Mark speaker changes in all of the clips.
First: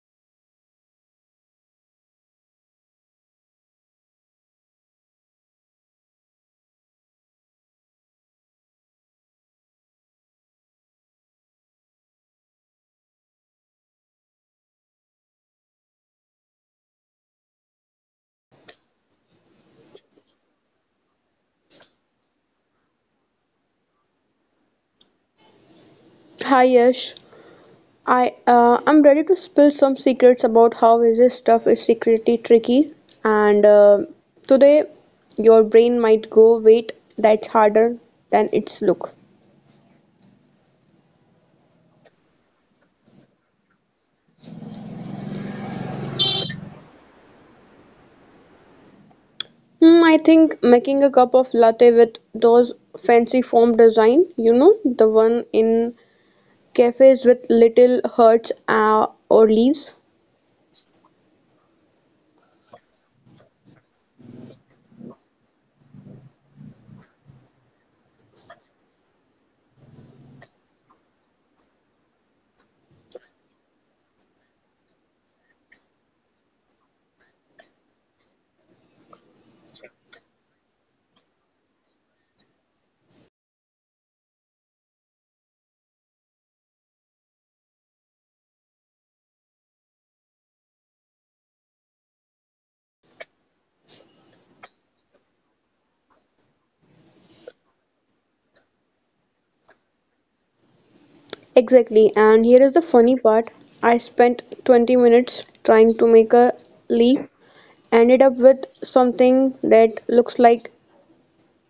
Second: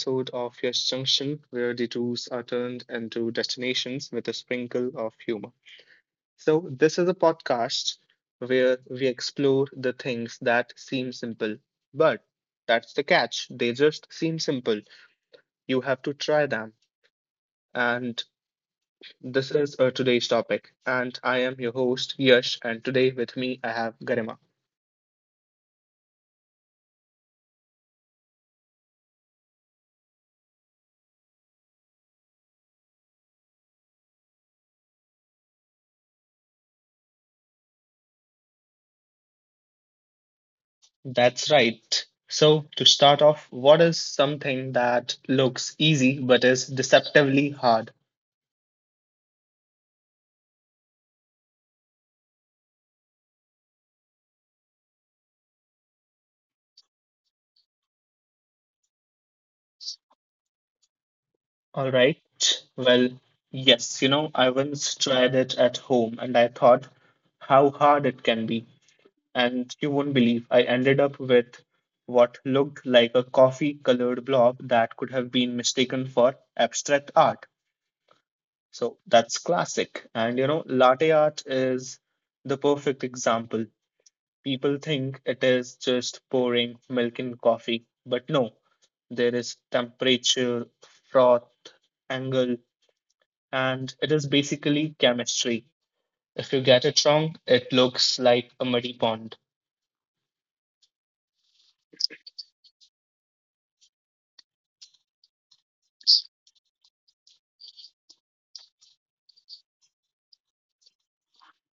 Speaker 1: episode of Yes Junction, where the tours are turned into destinations with a sprinkle of humor. So, this is a podcast where we explore the things that seem simple. But that's the catch, they just seem simple. You have to try them. And this is today's topic. And I am your host, Yash, and today with me I have Garima.
Speaker 2: Hi Yash, I'm ready to spill some secrets about how this stuff is secretly tricky. And Today, your brain might go, wait, that's harder than its look.
Speaker 1: That's right. So, to start off, what is something that looks easy but is deceptively hard?
Speaker 2: I think making a cup of latte with those fancy foam design, the one in cafes with little hearts or leaves.
Speaker 1: All right. Well, yes, you know, I once tried it at home and I thought how hard it can be. And you won't believe I ended up with what looked like a coffee colored blob that could have been mistaken for abstract art. So, that's classic. And you know, latte art is the perfect example. People think it is just pouring milk in coffee, but no, there is temperature, froth, angle, and it is basically chemistry. If you get it wrong, it looks like a muddy pond.
Speaker 2: Exactly. And here is the funny part. I spent 20 minutes trying to make a leaf, ended up with something that looks like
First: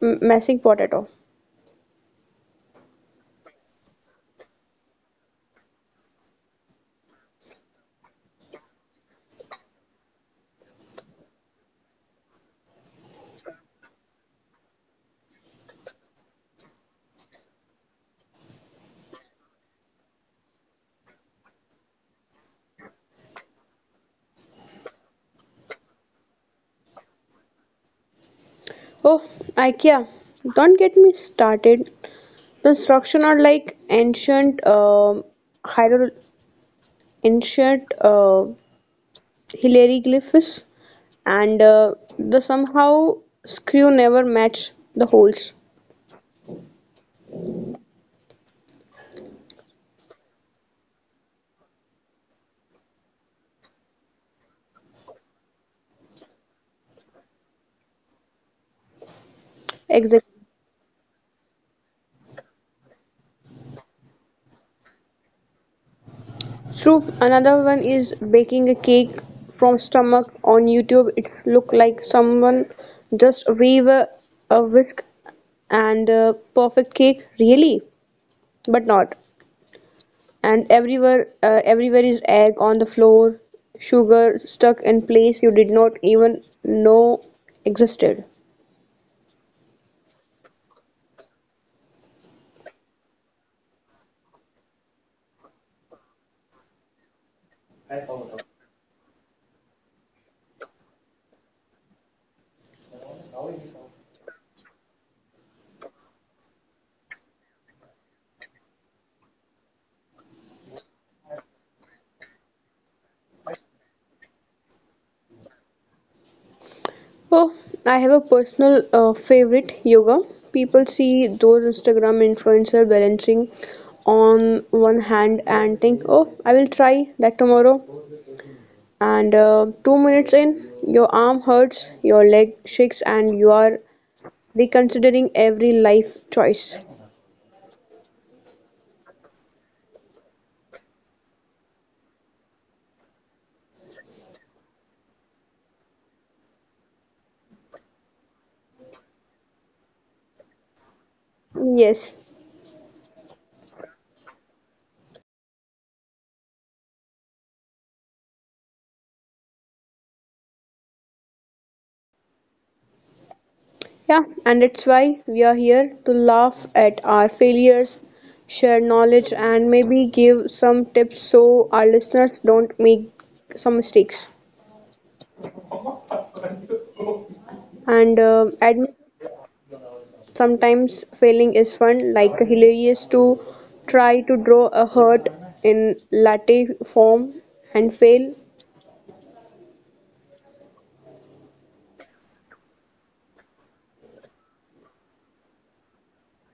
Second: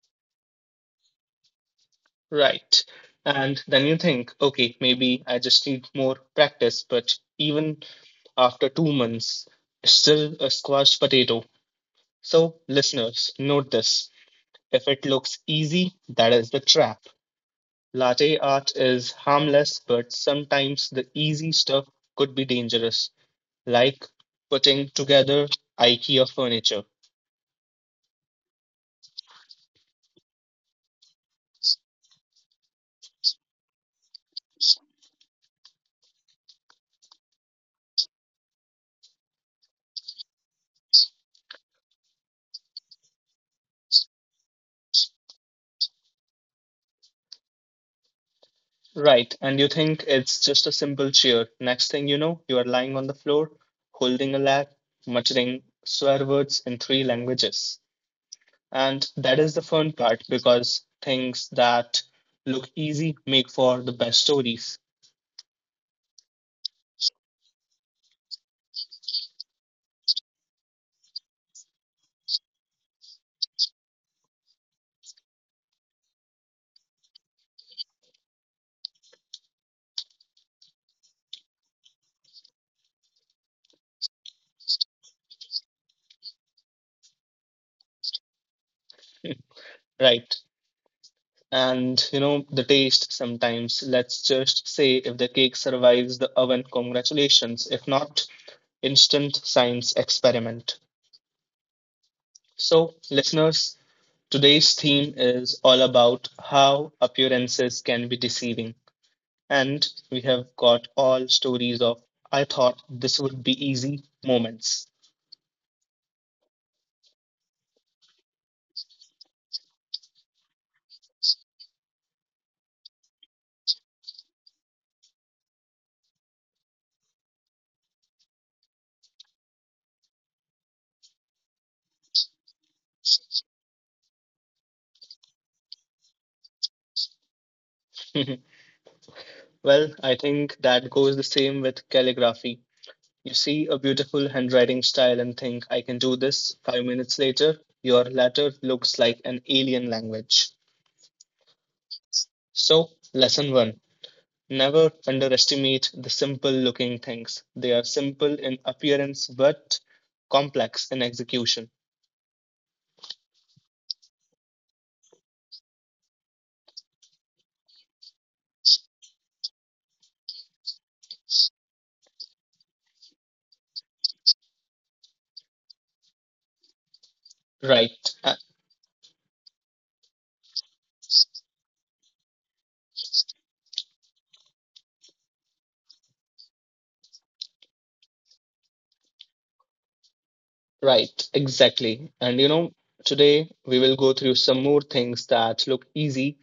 Speaker 2: messing potato.
Speaker 1: Right. And then you think, okay, maybe I just need more practice, but even after 2 months, still a squashed potato. So, listeners, note this. If it looks easy, that is the trap. Latte art is harmless, but sometimes the easy stuff could be dangerous, like putting together IKEA furniture.
Speaker 2: Oh, IKEA, don't get me started. The instructions are like hiero- ancient hieroglyphs, and the somehow screw never match the holes.
Speaker 1: Right, and you think it's just a simple chair. Next thing you know, you are lying on the floor, holding a lat, muttering swear words in three languages. And that is the fun
Speaker 2: Exactly.
Speaker 1: part because things that look easy make for the best stories.
Speaker 2: Soup. Another one is baking a cake from stomach on YouTube. It's look like someone just wave a whisk and a perfect cake, really, but not. And everywhere is egg on the floor, sugar stuck in place you did not even know existed.
Speaker 1: Right. And you know, the taste sometimes. Let's just say if the cake survives the oven, congratulations. If not, instant science experiment. So, listeners, today's theme is all about how appearances can be deceiving. And we have got all stories of I thought this would be easy moments.
Speaker 2: Oh, I have a personal favorite, yoga. People see those Instagram influencer balancing on one hand and think, "Oh, I will try that tomorrow." And 2 minutes in, your arm hurts, your leg shakes, and you are reconsidering every life choice.
Speaker 1: Well, I think that goes the same with calligraphy. You see a beautiful handwriting style and think, I can do this. 5 minutes later, your letter looks like an alien language.
Speaker 2: Yes,
Speaker 1: So, lesson one, never underestimate the simple looking things. They are simple in appearance but complex in execution.
Speaker 2: yeah, and that's why we are here to laugh at our failures, share knowledge, and maybe give some tips so our listeners don't make some mistakes.
Speaker 1: Right,
Speaker 2: And
Speaker 1: uh,
Speaker 2: admit sometimes failing is fun, like hilarious to try to draw a heart in latte form and fail.
Speaker 1: right, exactly. And you know, today we will go through some more things that look easy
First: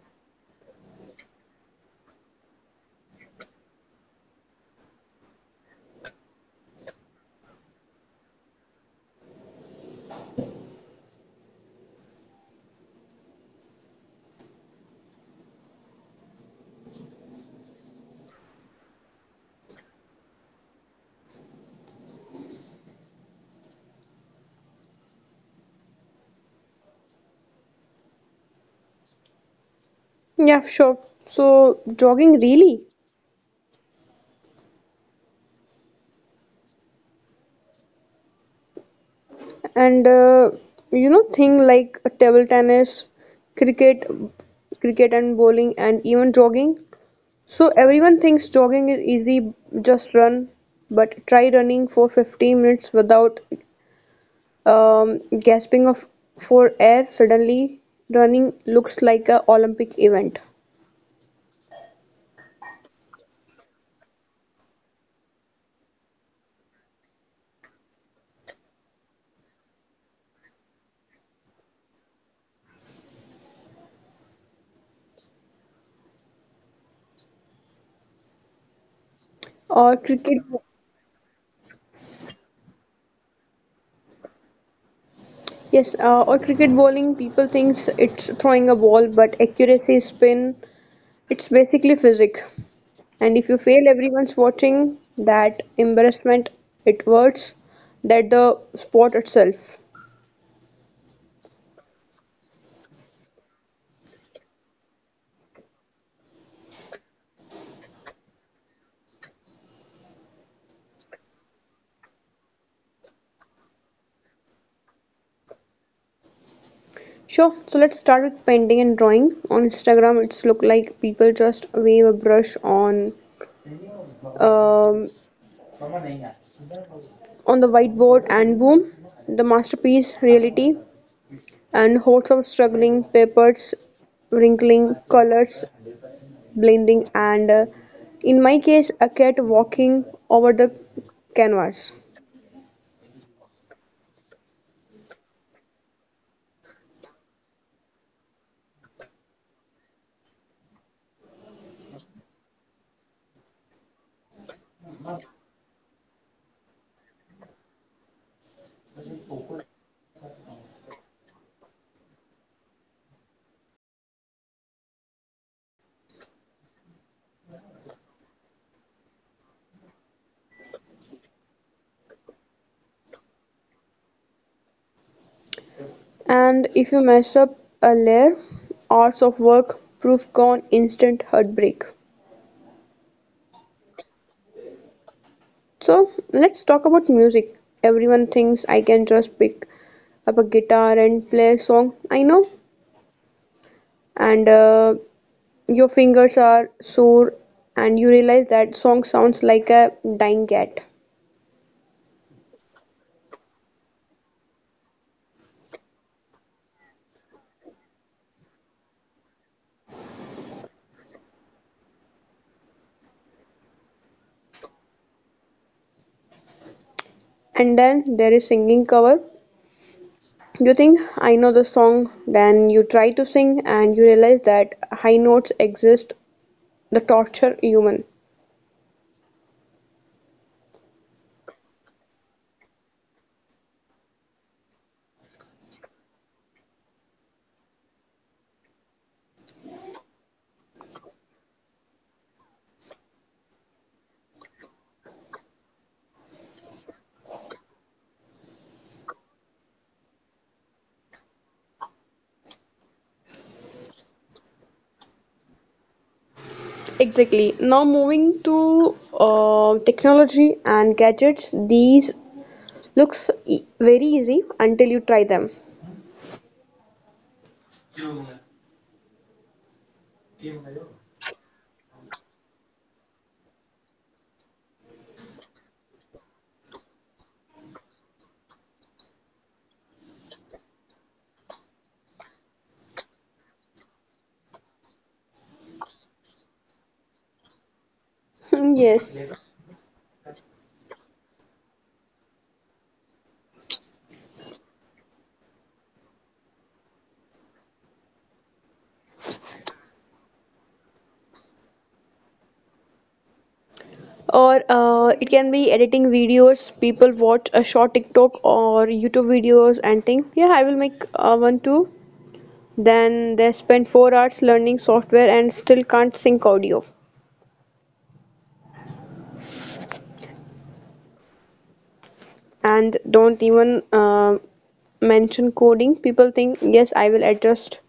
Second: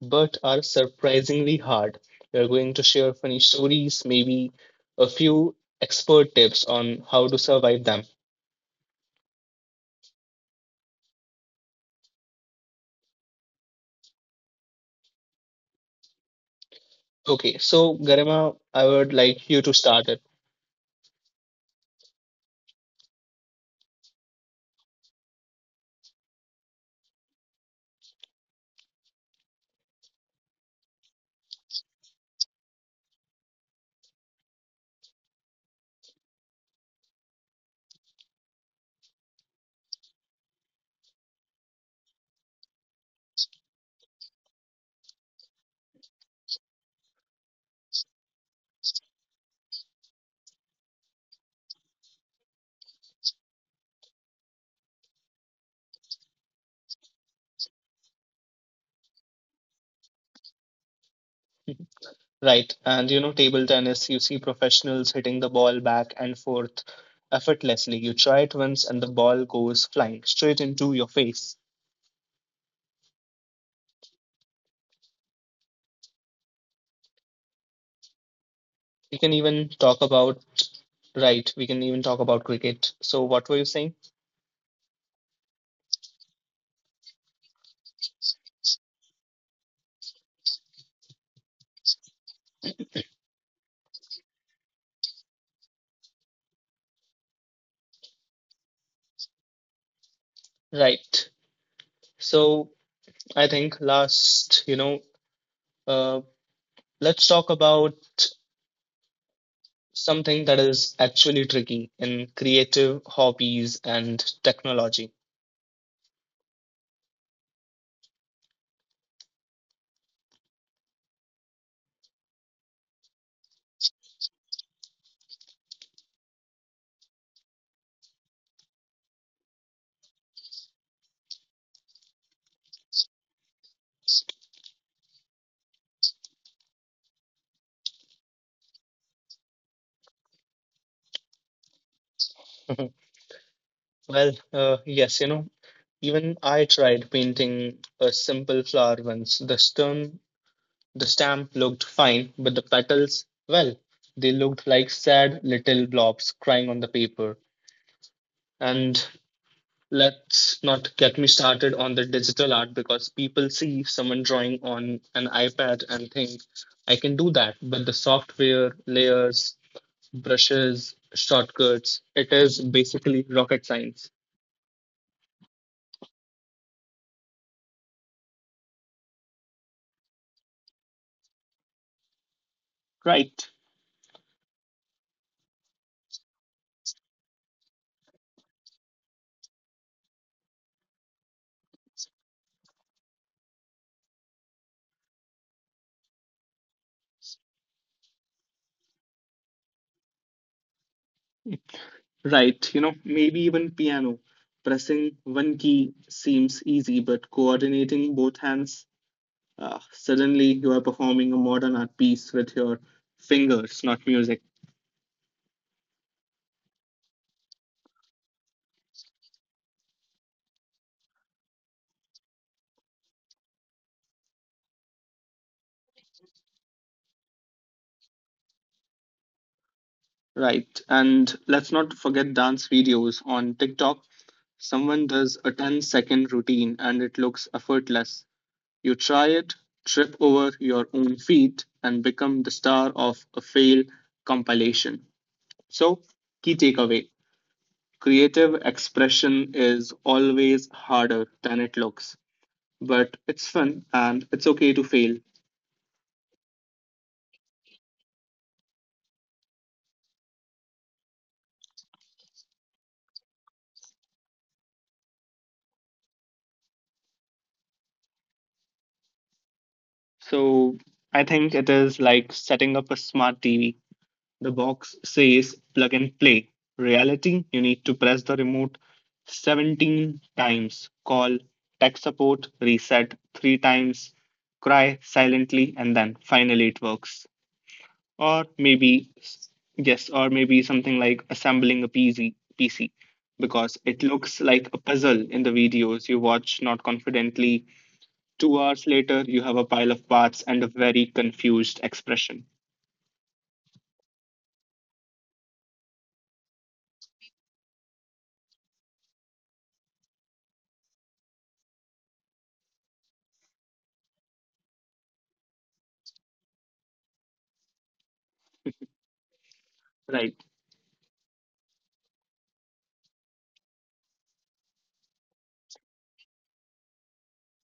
Speaker 1: but are surprisingly hard. We are going to share funny stories, maybe a few expert tips on how to survive them. Okay, so Garima, I would like you to start it.
Speaker 2: Yeah, sure. So jogging, really, and thing like table tennis, cricket cricket and bowling and even jogging. So everyone thinks jogging is easy, just run. But try running for 15 minutes without gasping of for air. Suddenly running looks like a olympic event.
Speaker 1: Right, and you know, table tennis, you see professionals hitting the ball back and forth effortlessly. You try it once, and the ball goes flying straight into your face. We can even
Speaker 2: Or
Speaker 1: talk about,
Speaker 2: cricket.
Speaker 1: Right, we can even talk about cricket. So, what were you saying?
Speaker 2: Yes, or cricket bowling, people thinks it's throwing a ball, but accuracy, spin, it's basically physics. And if you fail, everyone's watching. That embarrassment, it hurts, that the sport itself.
Speaker 1: Right, so I think last, uh. Let's talk about something that is actually tricky in creative hobbies and technology.
Speaker 2: Sure. So let's start with painting and drawing. On Instagram, it's look like people just wave a brush on um, on the whiteboard and boom, the masterpiece. Reality, and hordes of struggling papers, wrinkling, colors, blending, and in my case, a cat walking over
Speaker 1: Well,
Speaker 2: the
Speaker 1: yes, you
Speaker 2: canvas.
Speaker 1: know, even I tried painting a simple flower once. The stamp looked fine, but the petals, well, they looked like sad little blobs crying on the paper. And let's not get me started on the digital art because people see someone drawing on an iPad and think, I can do that. But the software, layers, brushes, shortcuts, it is basically rocket science.
Speaker 2: And if you mess up a layer, hours of work, proof gone, instant heartbreak.
Speaker 1: Right.
Speaker 2: So let's talk about music. Everyone thinks I can just pick up a guitar and play a song. I know, and your fingers are sore and you realize that song sounds like a dying cat.
Speaker 1: Right. You know, maybe even piano. Pressing one key seems easy, but coordinating both hands, suddenly you are performing a modern art piece with your fingers, not music.
Speaker 2: And then there is singing cover. You think I know the song, then you try to sing and you realize that high notes exist. The torture human.
Speaker 1: Right. And let's not forget dance videos on TikTok. Someone does a ten-second routine and it looks effortless. You try it, trip over your own feet, and become the star of a fail compilation. So, key takeaway, creative expression is always harder than it looks, but it's fun and it's okay to fail.
Speaker 2: Exactly. Now moving to technology and gadgets, these very easy until you try them.
Speaker 1: So, I think it is like setting up a smart TV. The box says plug and play. Reality, you need to press the remote 17 times, call tech support, reset three times, cry silently, and then finally it works. Or
Speaker 2: Yes,
Speaker 1: maybe, yes, or maybe something like assembling a PC, because it looks like a puzzle in the videos you watch not confidently. 2 hours later, you have a pile of parts and a very confused expression.
Speaker 2: or it can be editing videos. People watch a short TikTok or YouTube videos and think, yeah, I will make one too. Then they spend 4 hours learning software and still can't sync audio.
Speaker 1: Right,
Speaker 2: And don't even mention coding. People think, yes, I will adjust,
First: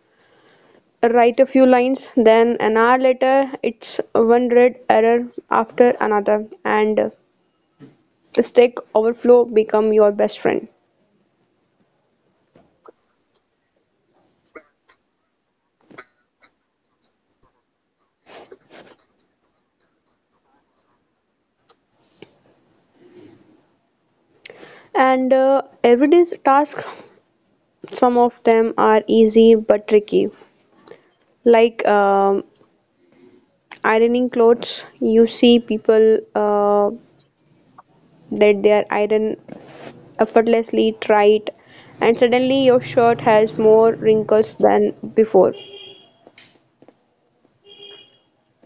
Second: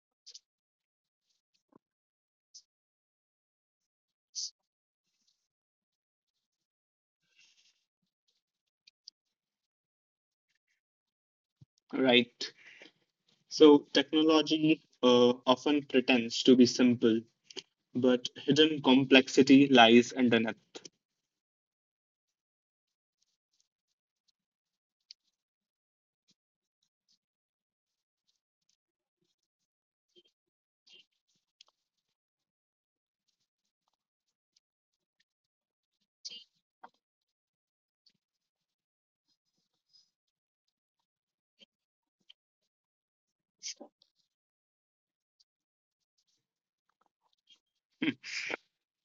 Speaker 2: write a few lines, then an hour later it's one red error after another, and the Stack Overflow become your best friend.
Speaker 1: right. So, technology often pretends to be simple, but hidden complexity lies underneath.
Speaker 2: And everyday's task, some of them are easy but tricky, like ironing clothes. You see people that they are iron effortlessly, try it, and suddenly your shirt has more wrinkles than before.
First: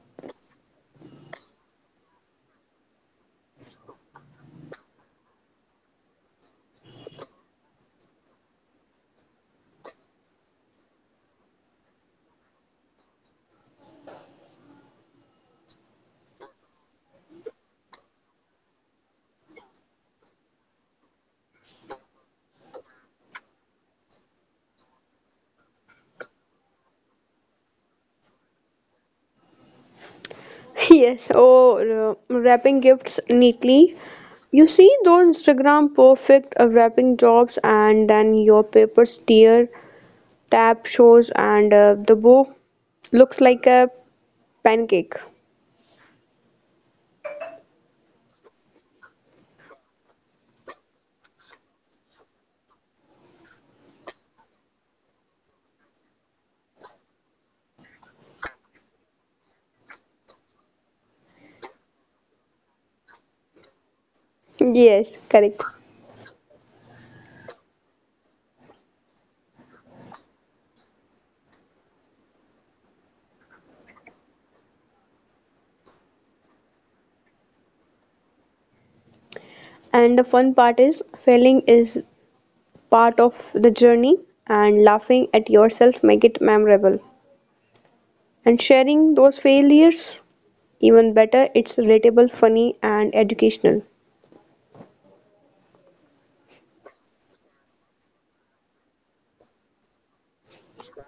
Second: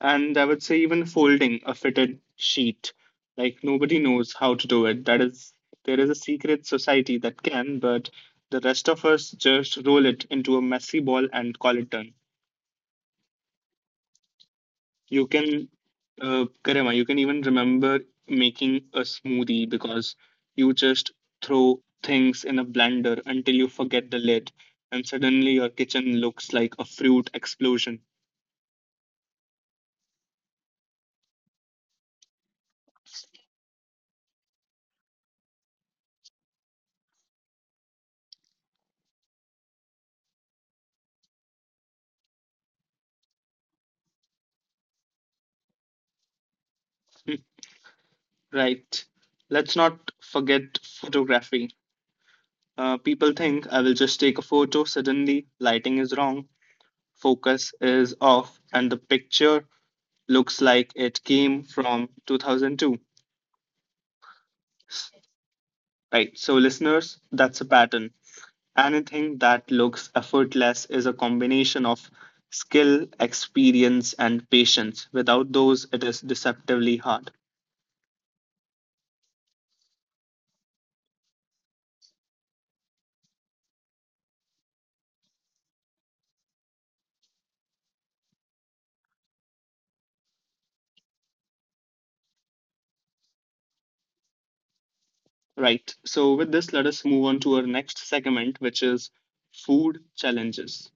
Speaker 1: And I would say, even folding a fitted sheet, like nobody knows how to do it. That is, there is a secret society that can, but the rest of us just roll it into a messy ball and call it done. You can, Karima, you can even remember making a smoothie because you just throw things in a blender until you forget the lid, and suddenly your kitchen looks like a fruit explosion.
Speaker 2: Yes, or wrapping gifts neatly. You see those Instagram perfect wrapping jobs, and then your paper tear, tap shows, and the bow looks like a pancake.
Speaker 1: Right. Let's not forget photography. People think I will just take a photo, suddenly, lighting is wrong, focus is off, and the picture looks like it came from 2002.
Speaker 2: Yes, correct.
Speaker 1: Right. So, listeners, that's a pattern. Anything that looks effortless is a combination of skill, experience, and patience. Without those, it is deceptively hard.
Speaker 2: And the fun part is failing is part of the journey, and laughing at yourself make it memorable. And sharing those failures even better, it's relatable, funny and educational.
Speaker 1: Right. So, with this, let us move on to our next segment, which is food challenges.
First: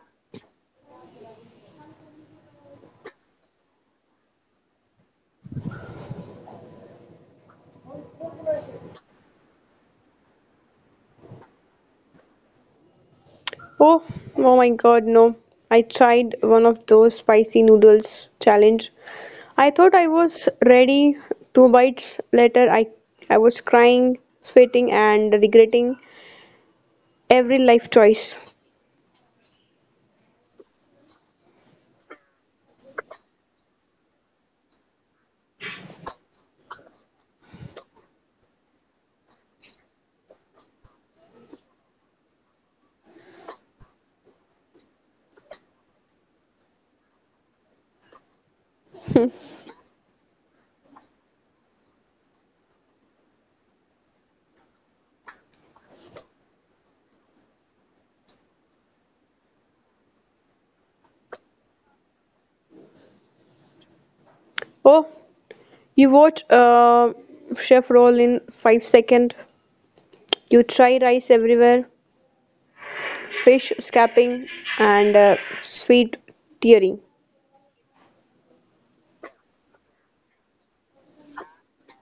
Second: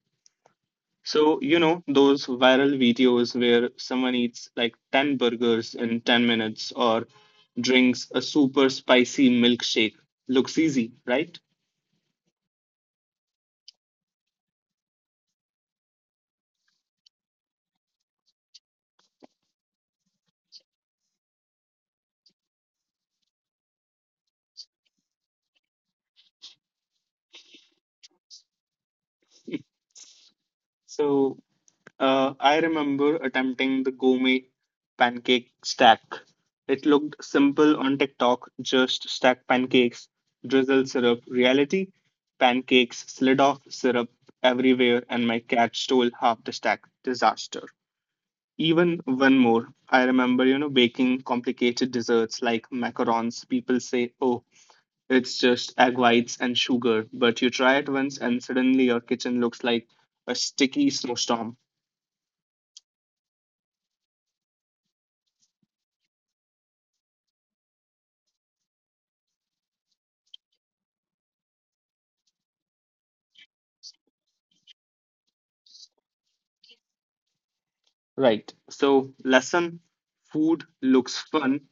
Speaker 1: So, you know, those viral videos where someone eats like 10 burgers in 10 minutes or drinks a super spicy milkshake looks easy, right?
Speaker 2: Oh, oh my god, no. I tried one of those spicy noodles challenge. I thought I was ready. Two bites later, I was crying, sweating and regretting every life choice.
Speaker 1: So, uh, I remember attempting the gourmet pancake stack. It looked simple on TikTok, just stack pancakes, drizzle syrup. Reality, pancakes slid off, syrup everywhere, and my cat stole half the stack. Disaster. Even one more. I remember, you know, baking complicated desserts like macarons. People say, oh, it's just egg whites and sugar. But you try it once, and suddenly your kitchen looks like a sticky snowstorm.
Speaker 2: Oh, you watch chef roll in 5 second. You try, rice everywhere, fish scapping, and sweet tearing.
Speaker 1: Right. So, lesson, food looks fun,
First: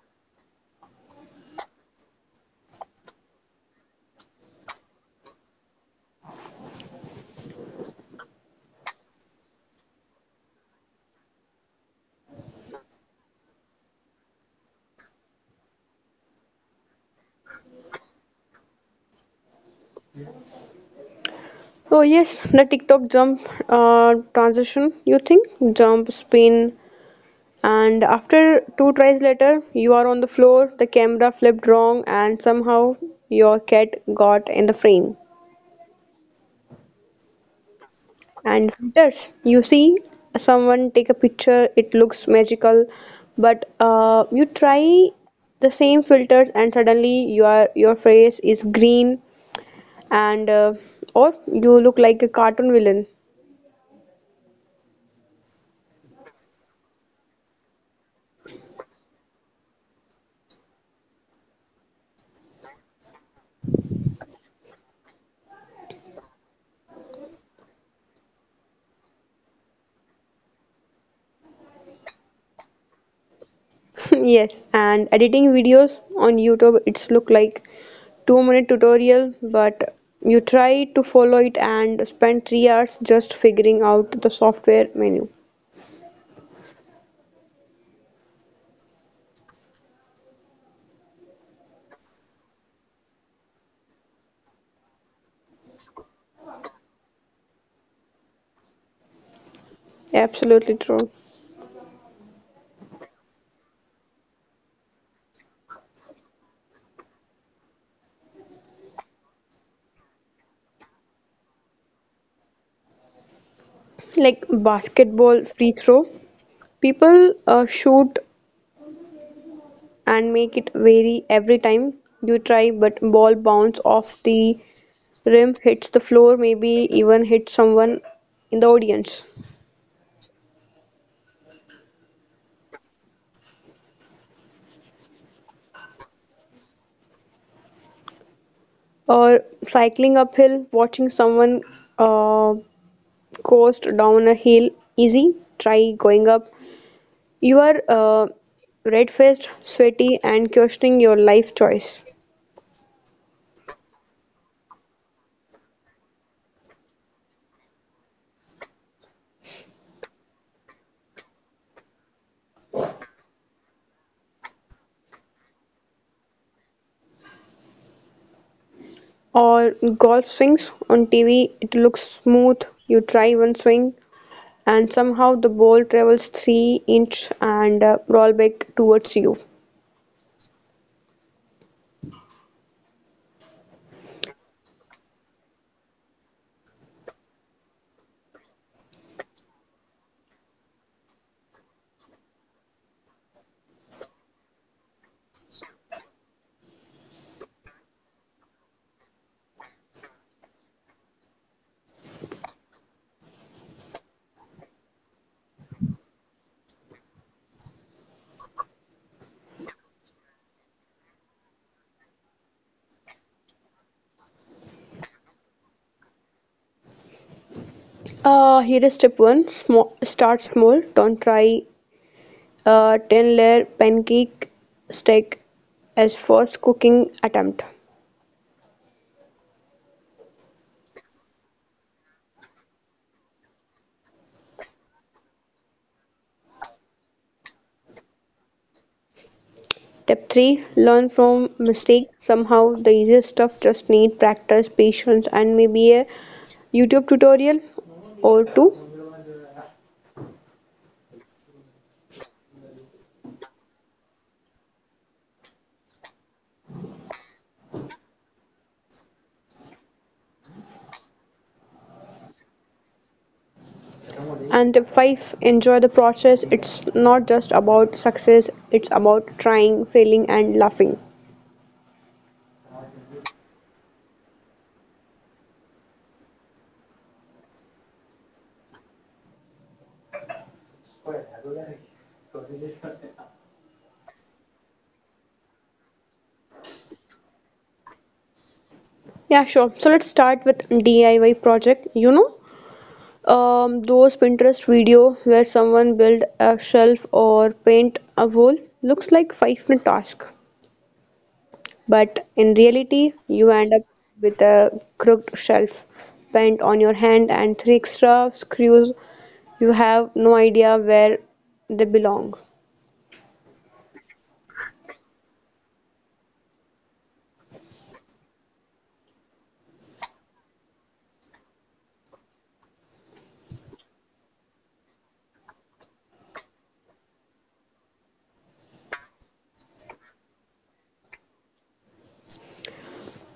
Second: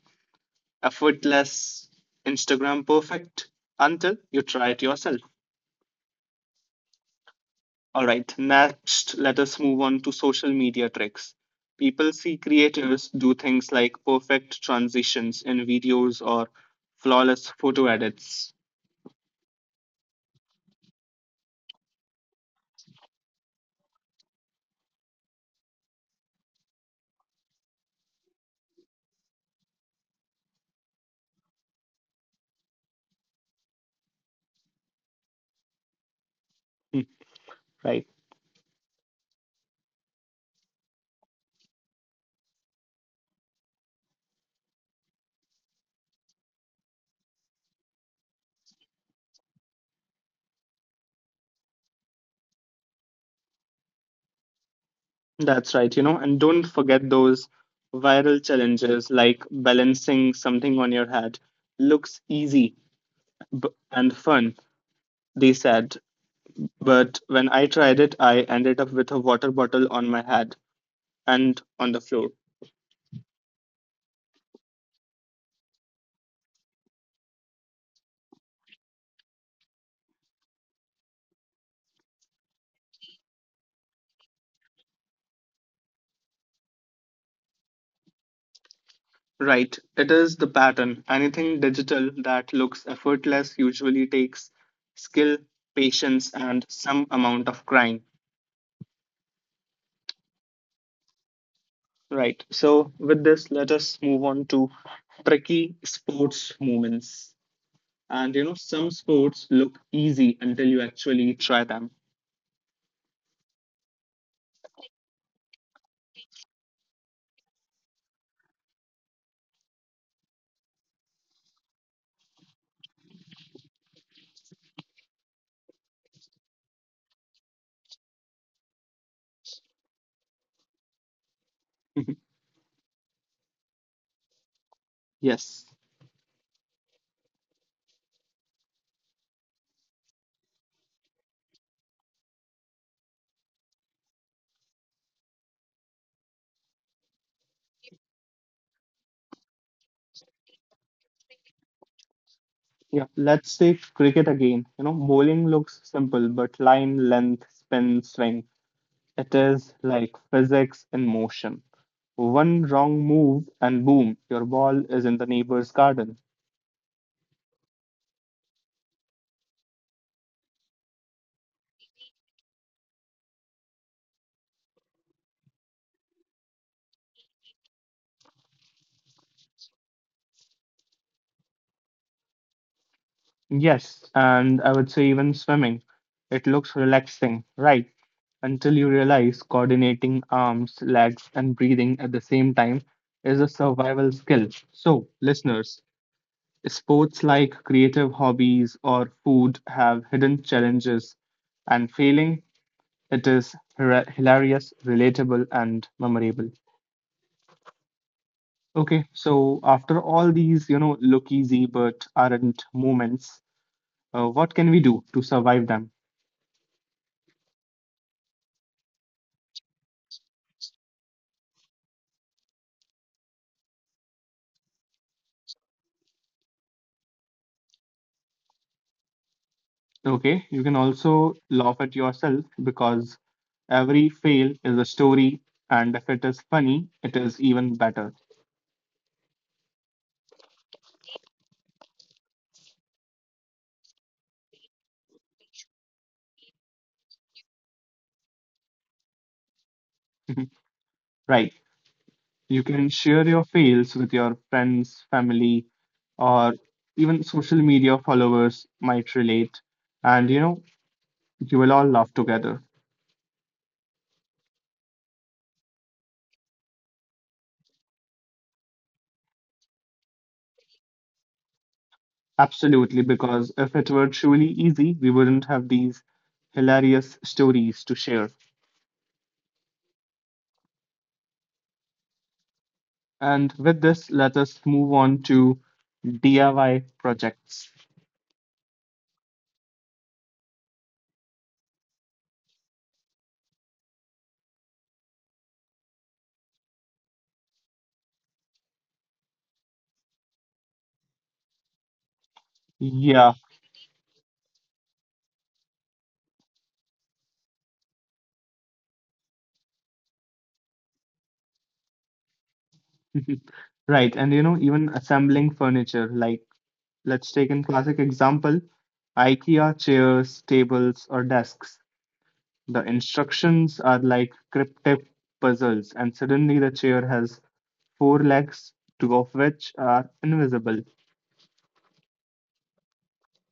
Speaker 1: effortless, Instagram perfect, until you try it yourself. All right. Next, let us move on to social media tricks. People see creators do things like perfect transitions in videos or flawless photo edits.
Speaker 2: Oh yes, the TikTok jump transition. You think, jump, spin, and after two tries later, you are on the floor. The camera flipped wrong, and somehow your cat got in the frame.
Speaker 1: Hmm. Right.
Speaker 2: And filters, you see someone take a picture, it looks magical, but you try the same filters and suddenly your face is green and or you look like a cartoon villain.
Speaker 1: That's right. You know, and don't forget those viral challenges like balancing something on your head. Looks easy and fun, they said. But when I tried it, I ended up with a water bottle on my head and on the floor.
Speaker 2: Yes, and editing videos on YouTube, it's look like 2 minute tutorial, but you try to follow it and spend 3 hours just figuring out the software menu.
Speaker 1: Right, it is the pattern. Anything digital that looks effortless usually takes skill, patience, and some amount of crying.
Speaker 2: Absolutely true.
Speaker 1: Right, so with this, let us move on to tricky sports movements. And you know, some sports look easy until you actually try them.
Speaker 2: Like basketball free throw, people shoot and make it vary every time you try, but ball bounce off the rim, hits the floor, maybe even hits someone in the audience.
Speaker 1: Yes.
Speaker 2: Or cycling uphill, watching someone uh, coast down a hill, easy. Try going up. You are red faced, sweaty, and questioning your life choice.
Speaker 1: Yeah, let's take cricket again. You know, bowling looks simple, but line, length, spin, swing. It is like physics in motion. One wrong move, and boom, your ball is in the neighbor's garden.
Speaker 2: Or golf swings on TV, it looks smooth. You try one swing, and somehow the ball travels 3 inch and roll back towards you.
Speaker 1: Yes, and I would say even swimming. It looks relaxing, right? Until you realize coordinating arms, legs, and breathing at the same time is a survival skill. So, listeners, sports like creative hobbies or food have hidden challenges, and failing it is hilarious, relatable, and memorable. Okay, so after all these, you know, look easy but aren't moments, what can we do to survive them?
Speaker 2: Here is step 1, small, start small, don't try 10 layer pancake stack as first cooking attempt.
Speaker 1: Okay, you can also laugh at yourself because every fail is a story, and if it is funny, it is even better.
Speaker 2: Step 3, learn from mistake. Somehow the easiest stuff just need practice, patience, and maybe a YouTube tutorial or two.
Speaker 1: Right. You can share your fails with your friends, family, or even social media followers might relate. And you know, you will all laugh together.
Speaker 2: And step 5, enjoy the process. It's not just about success, it's about trying, failing, and laughing.
Speaker 1: Absolutely, because if it were truly easy, we wouldn't have these hilarious stories to share. And with this, let us move on to DIY projects.
Speaker 2: Yeah, sure. So let's start with DIY project. You know, those Pinterest video where someone build a shelf or paint a wall looks like 5 minute task, but in
Speaker 1: Yeah,
Speaker 2: reality, you end up with a crooked shelf, paint on your hand, and three extra screws. You have no idea where they belong.
Speaker 1: right. And you know, even assembling furniture, like, let's take an classic example, IKEA chairs, tables, or desks. The instructions are like cryptic puzzles, and suddenly the chair has four legs, two of which are invisible.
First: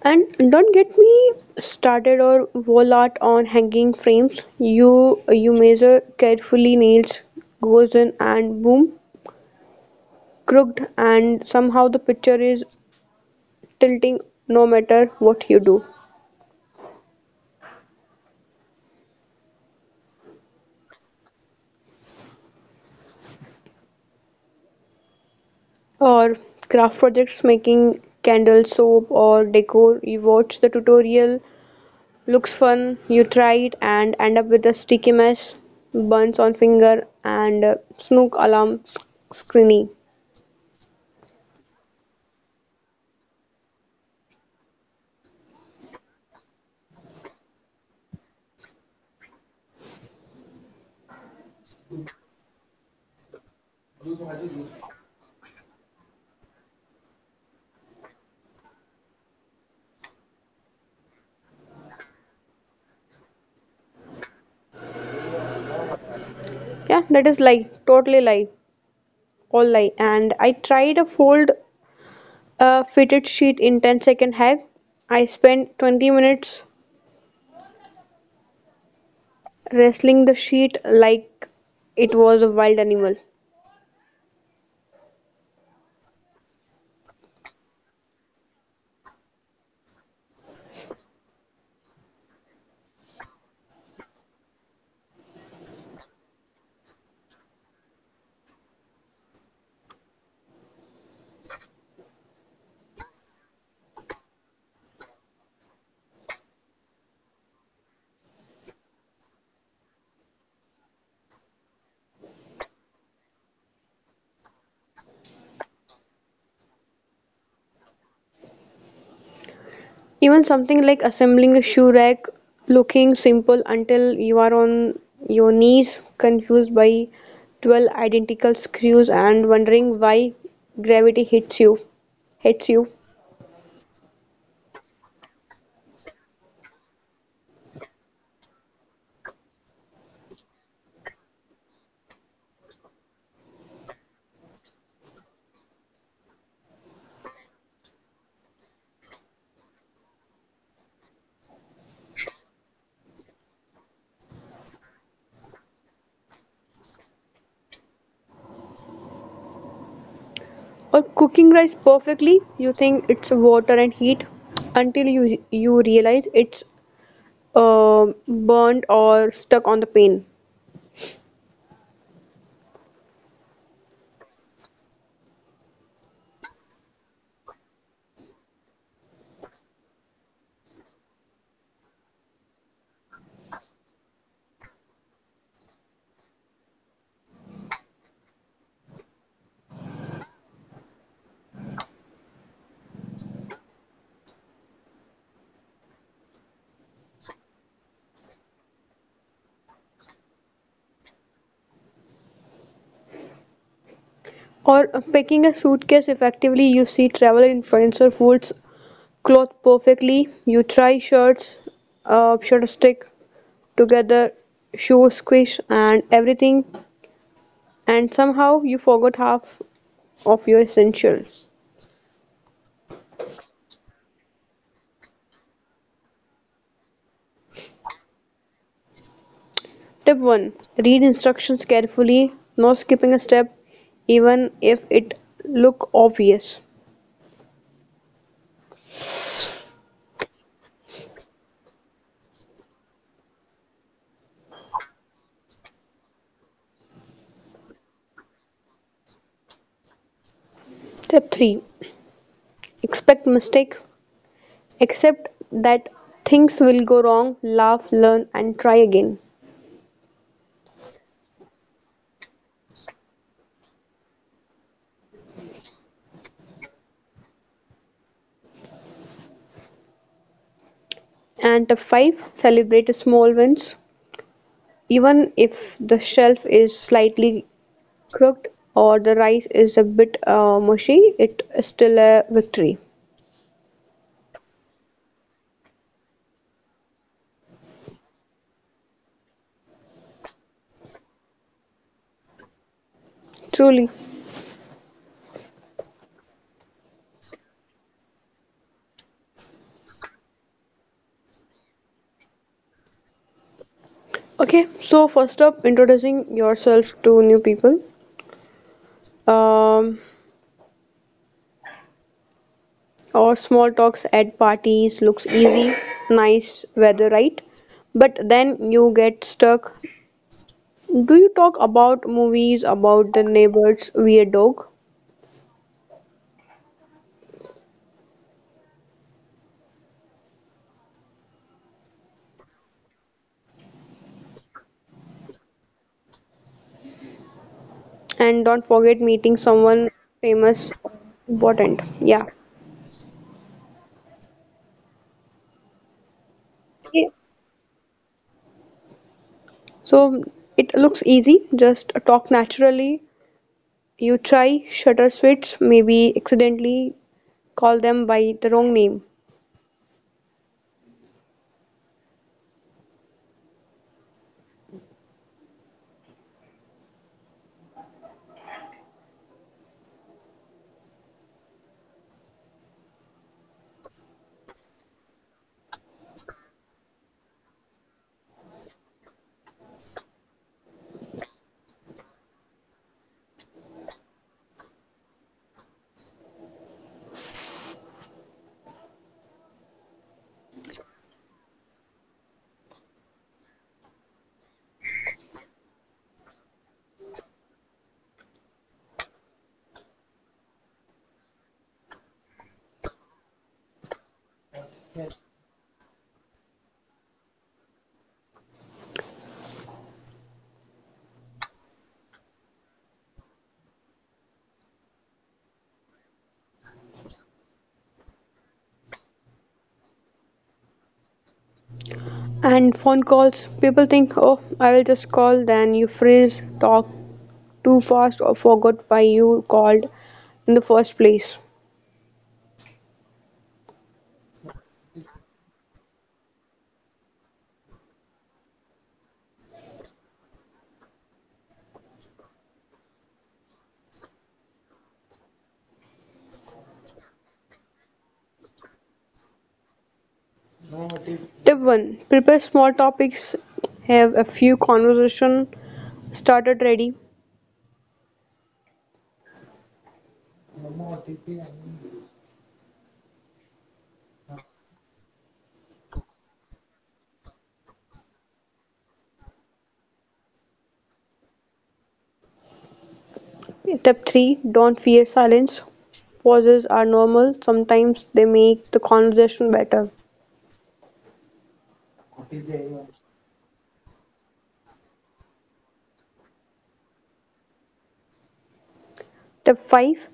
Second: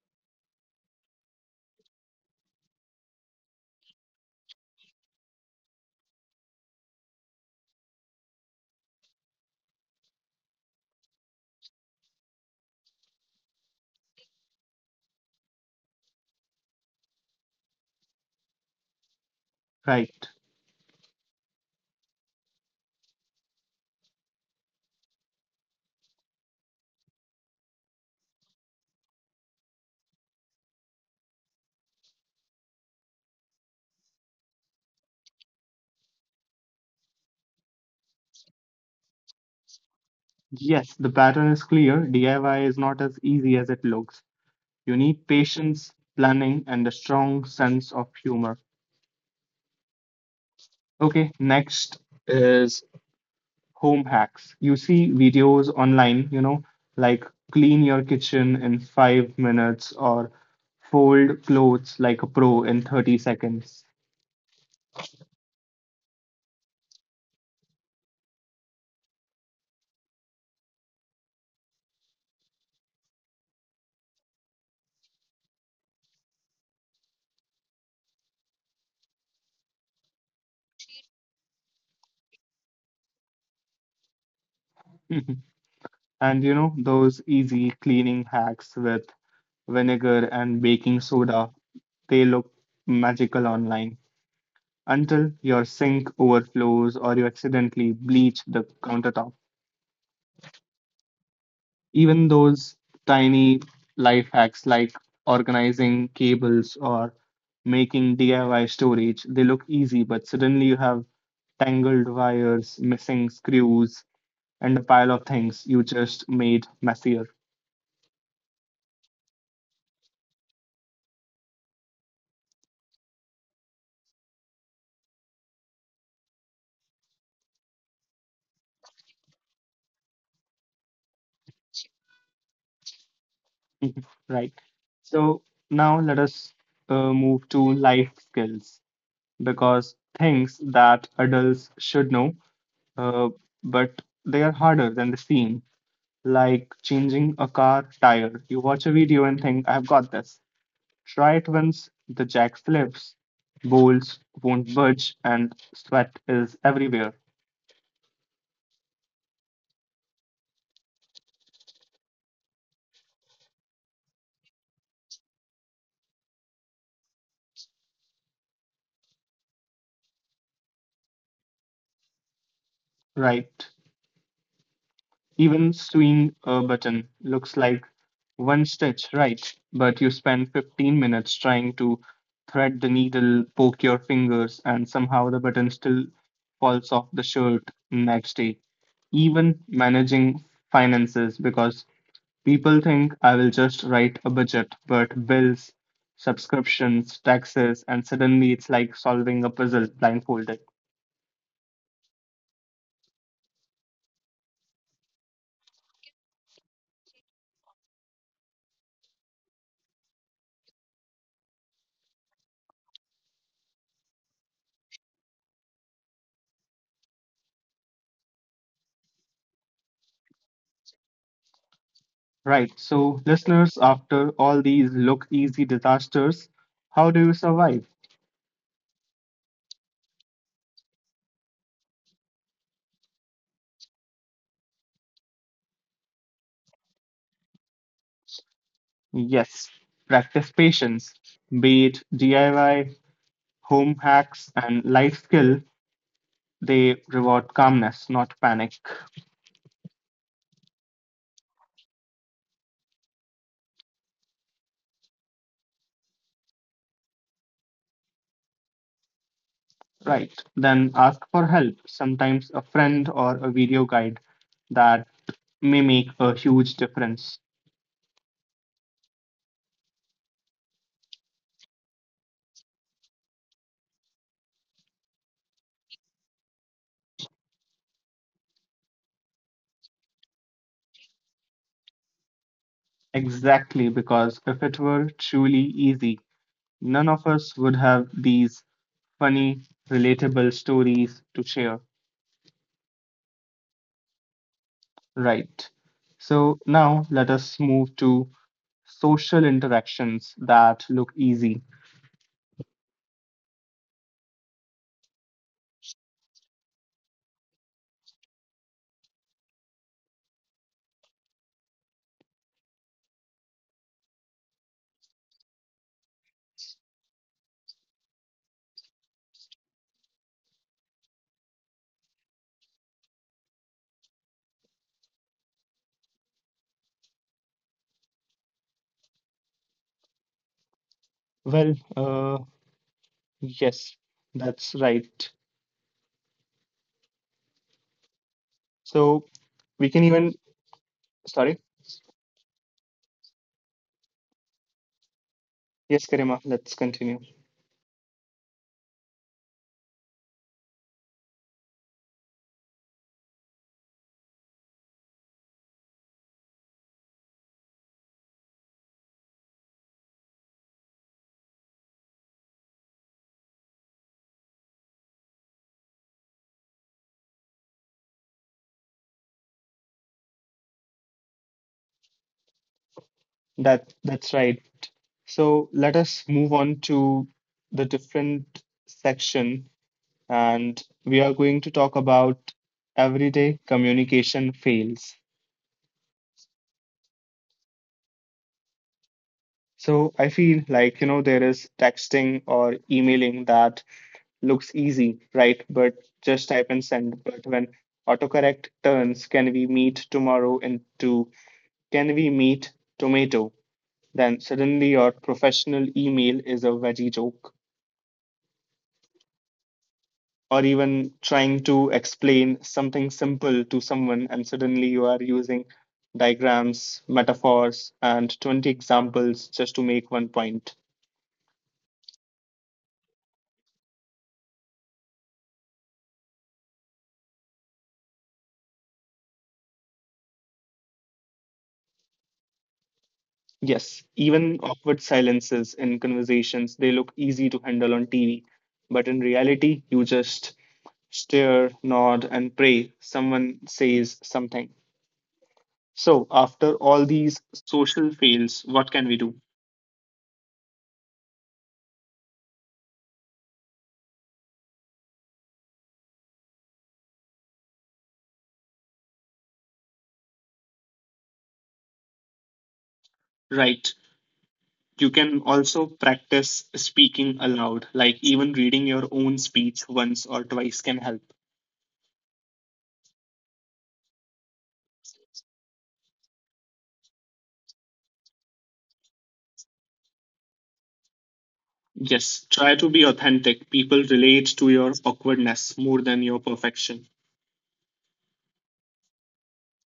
Speaker 2: And don't get me started or wall art on hanging frames. You measure carefully, nails goes in and boom, crooked, and somehow the picture is tilting no matter what you do.
Speaker 1: Right.
Speaker 2: Or craft projects, making candle, soap or decor. You watch the tutorial, looks fun, you try it and end up with a sticky mess, burns on finger, and snook alarm screening.
Speaker 1: Yes, the pattern is clear. DIY is not as easy as it looks. You need patience, planning, and a strong sense of humor. Okay, next is home hacks. You see videos online, you know, like clean your kitchen in 5 minutes or fold clothes like a pro in 30 seconds.
Speaker 2: Yeah, that is lie, totally lie. Alright, and I tried a fold fitted sheet in 10-second hack. I spent 20 minutes wrestling the sheet like it was a wild animal.
Speaker 1: And you know, those easy cleaning hacks with vinegar and baking soda, they look magical online until your sink overflows or you accidentally bleach the countertop. Even those tiny life hacks like organizing cables or making DIY storage, they look easy, but suddenly you have tangled wires, missing screws, and a pile of things you just made messier.
Speaker 2: Even something like assembling a shoe rack looking simple until you are on your knees, confused by 12 identical screws and wondering why gravity hits you hits you.
Speaker 1: Mhm. Right. So now let us move to life skills because things that adults should know, uh, but they are harder than they seem, like changing a car tire. You watch a video and think, I've got this. Try it once, the jack slips, bolts won't budge, and sweat is everywhere.
Speaker 2: Or cooking rice perfectly, you think it's water and heat until you realize it's burned or stuck on the pain.
Speaker 1: Right. Even sewing a button looks like one stitch, right? But you spend 15 minutes trying to thread the needle, poke your fingers, and somehow the button still falls off the shirt next day. Even managing finances, because people think I will just write a budget, but bills, subscriptions, taxes, and suddenly it's like solving a puzzle blindfolded.
Speaker 2: Or packing a suitcase effectively, you see travel influencer folds cloth perfectly. You try, shirt stick together, shoes squish, and everything, and somehow you forgot half of your essentials.
Speaker 1: Right. So, listeners, after all these look easy disasters, how do you survive?
Speaker 2: Tip 1, read instructions carefully, no skipping a step, even if it look obvious.
Speaker 1: Yes, practice patience. Be it DIY, home hacks, and life skill, they reward calmness, not panic.
Speaker 2: Tip 3, expect mistake. Except that things will go wrong, laugh, learn, and try again.
Speaker 1: Right. Then ask for help, sometimes a friend or a video guide that may make a huge difference.
Speaker 2: And tip 5, celebrate the small wins. Even if the shelf is slightly crooked or the rice is a bit mushy, it is still a victory.
Speaker 1: Exactly, because if it were truly easy, none of us would have these funny, relatable stories to share.
Speaker 2: Truly.
Speaker 1: Right. So now let us move to social interactions that look easy.
Speaker 2: Okay, so first up, introducing yourself to new people. Um, or small talks at parties looks easy, nice weather, right? But then you get stuck. Do you talk about movies, about the neighbor's weird dog?
Speaker 1: Well, yes, that's right. So
Speaker 2: And
Speaker 1: we
Speaker 2: don't
Speaker 1: can even,
Speaker 2: forget meeting someone
Speaker 1: sorry.
Speaker 2: famous, important. Yeah.
Speaker 1: Yes, Karima, let's continue.
Speaker 2: Okay. So it looks easy. Just talk naturally. You try, shutter, switch, maybe accidentally call them by the wrong name.
Speaker 1: That's right. So let us move on to the different section, and we are going to talk about everyday communication fails. So I feel like, you know, there is texting or emailing that looks easy, right? But just type and send. But when autocorrect turns, can we meet tomorrow into can we meet tomato? Then suddenly your professional email is a veggie joke. Or even trying to explain something simple to someone, and suddenly you are using diagrams, metaphors, and 20 examples just to make one point.
Speaker 2: And phone calls, people think, oh, I will just call. Then you freeze, talk too fast, or forgot why you called in the first place.
Speaker 1: Yes, even awkward silences in conversations, they look easy to handle on TV. But in reality, you just stare, nod, and pray someone says something. So, after all these social fails, what can we do?
Speaker 2: Tip 1, prepare small topics, have a few conversation started ready.
Speaker 1: Right. You can also practice speaking aloud, like even reading your own speech once or twice can help.
Speaker 2: Tip 3, don't fear silence. Pauses are normal, sometimes they make the conversation better.
Speaker 1: Yes, try to be authentic. People relate to your awkwardness more than your perfection.
Speaker 2: Tip 5,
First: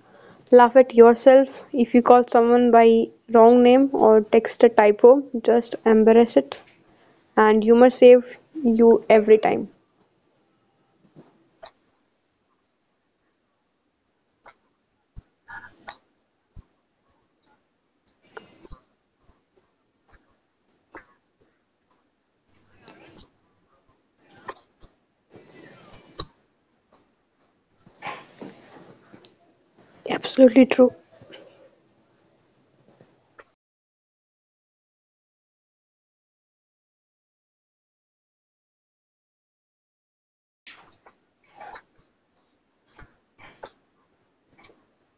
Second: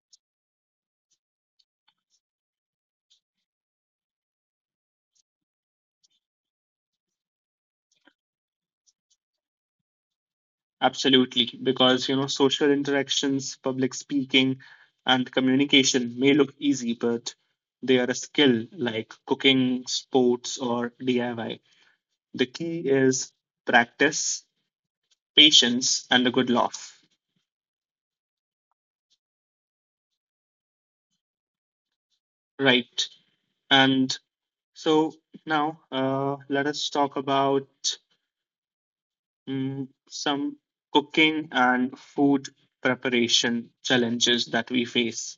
Speaker 2: laugh at yourself. If you call someone by wrong name or text a typo, just embrace it. And humor save you every time.
Speaker 1: Absolutely, because you know, social interactions, public speaking, and communication may look easy, but they are a skill like cooking, sports, or DIY. The key is practice, patience, and a good laugh.
Speaker 2: Absolutely true.
Speaker 1: Right. And so now let us talk about some cooking and food preparation challenges that we face.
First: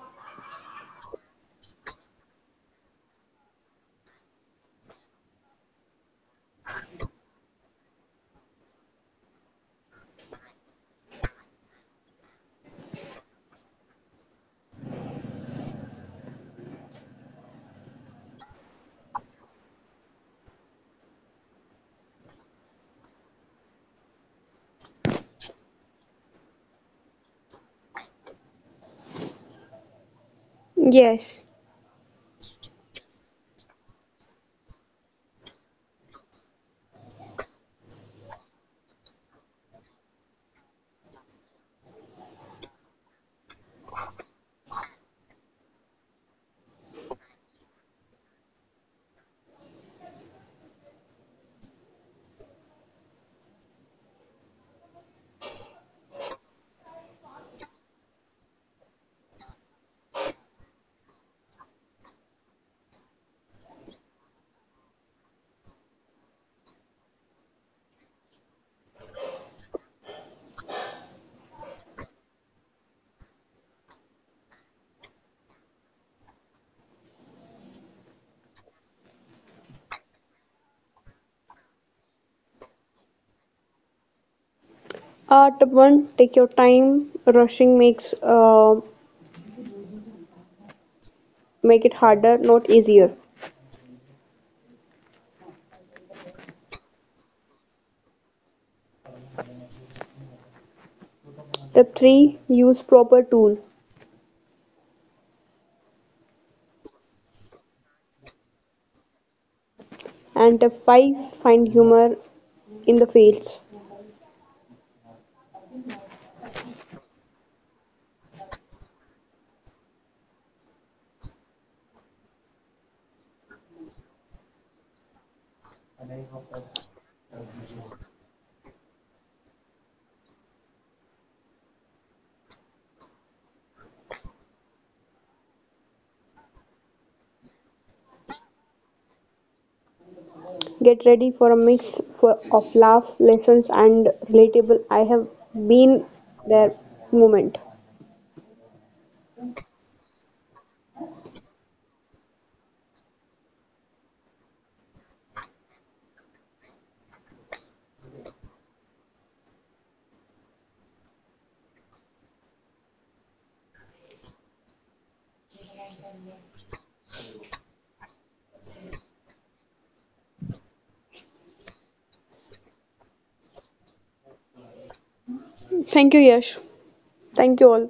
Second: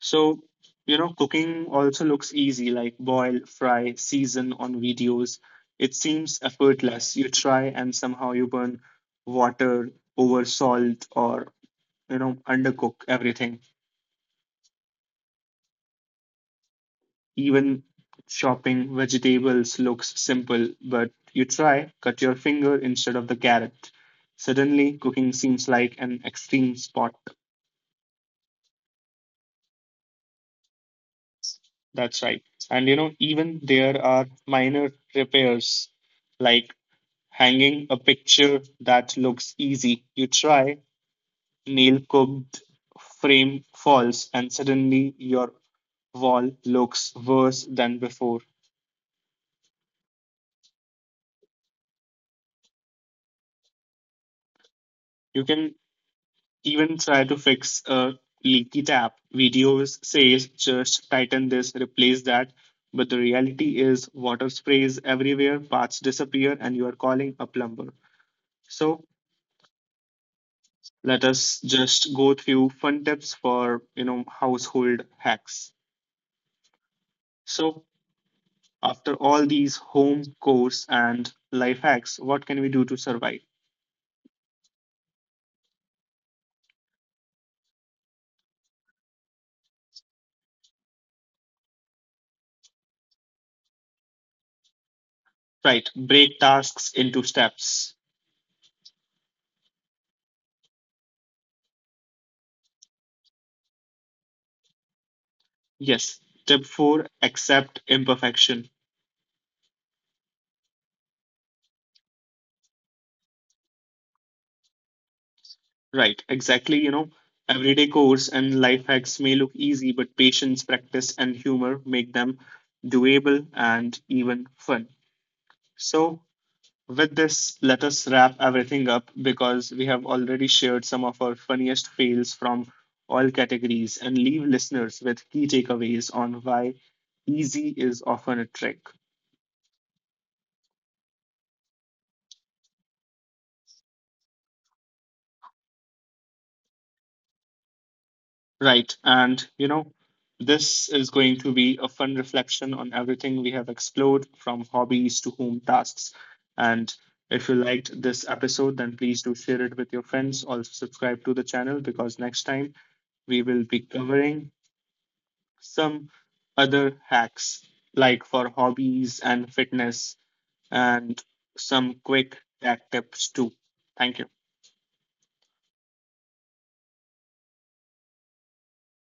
Speaker 1: So, you know, cooking also looks easy, like boil, fry, season on videos. It seems effortless. You try and somehow you burn water over salt or, you know, undercook everything. Even chopping vegetables looks simple, but you try, cut your finger instead of the carrot. Suddenly, cooking seems like an extreme sport.
Speaker 2: Yes.
Speaker 1: That's right. And, you know, even there are minor repairs like hanging a picture that looks easy. You try, nail cooked, frame falls, and suddenly your wall looks worse than before. You can even try to fix a leaky tap. Videos says just tighten this, replace that. But the reality is water sprays everywhere, parts disappear, and you are calling a plumber. So let us just go through fun tips for you know household hacks. So after all these home course and life hacks, what can we do to survive?
Speaker 2: Tip one, take your time. Rushing make it harder, not easier.
Speaker 1: Right, break tasks into steps.
Speaker 2: Step 3, use proper tool.
Speaker 1: Yes. Step four, accept imperfection.
Speaker 2: And step 5, find humor in the fails.
Speaker 1: Right, exactly. You know, everyday course and life hacks may look easy, but patience, practice, and humor make them doable and even fun. So, with this, let us wrap everything up because we have already shared some of our funniest fails from all categories and leave listeners with key takeaways on why easy is often a trick.
Speaker 2: Get ready for a mix for, of laugh, lessons, and relatable I have been there moment.
Speaker 1: Right. And, you know, this is going to be a fun reflection on everything we have explored from hobbies to home tasks. And if you liked this episode, then please do share it with your friends. Also, subscribe to the channel because next time we will be covering some other hacks like for hobbies and fitness and some quick tech tips too. Thank you.
Speaker 2: Thank you, Yash. Thank you all.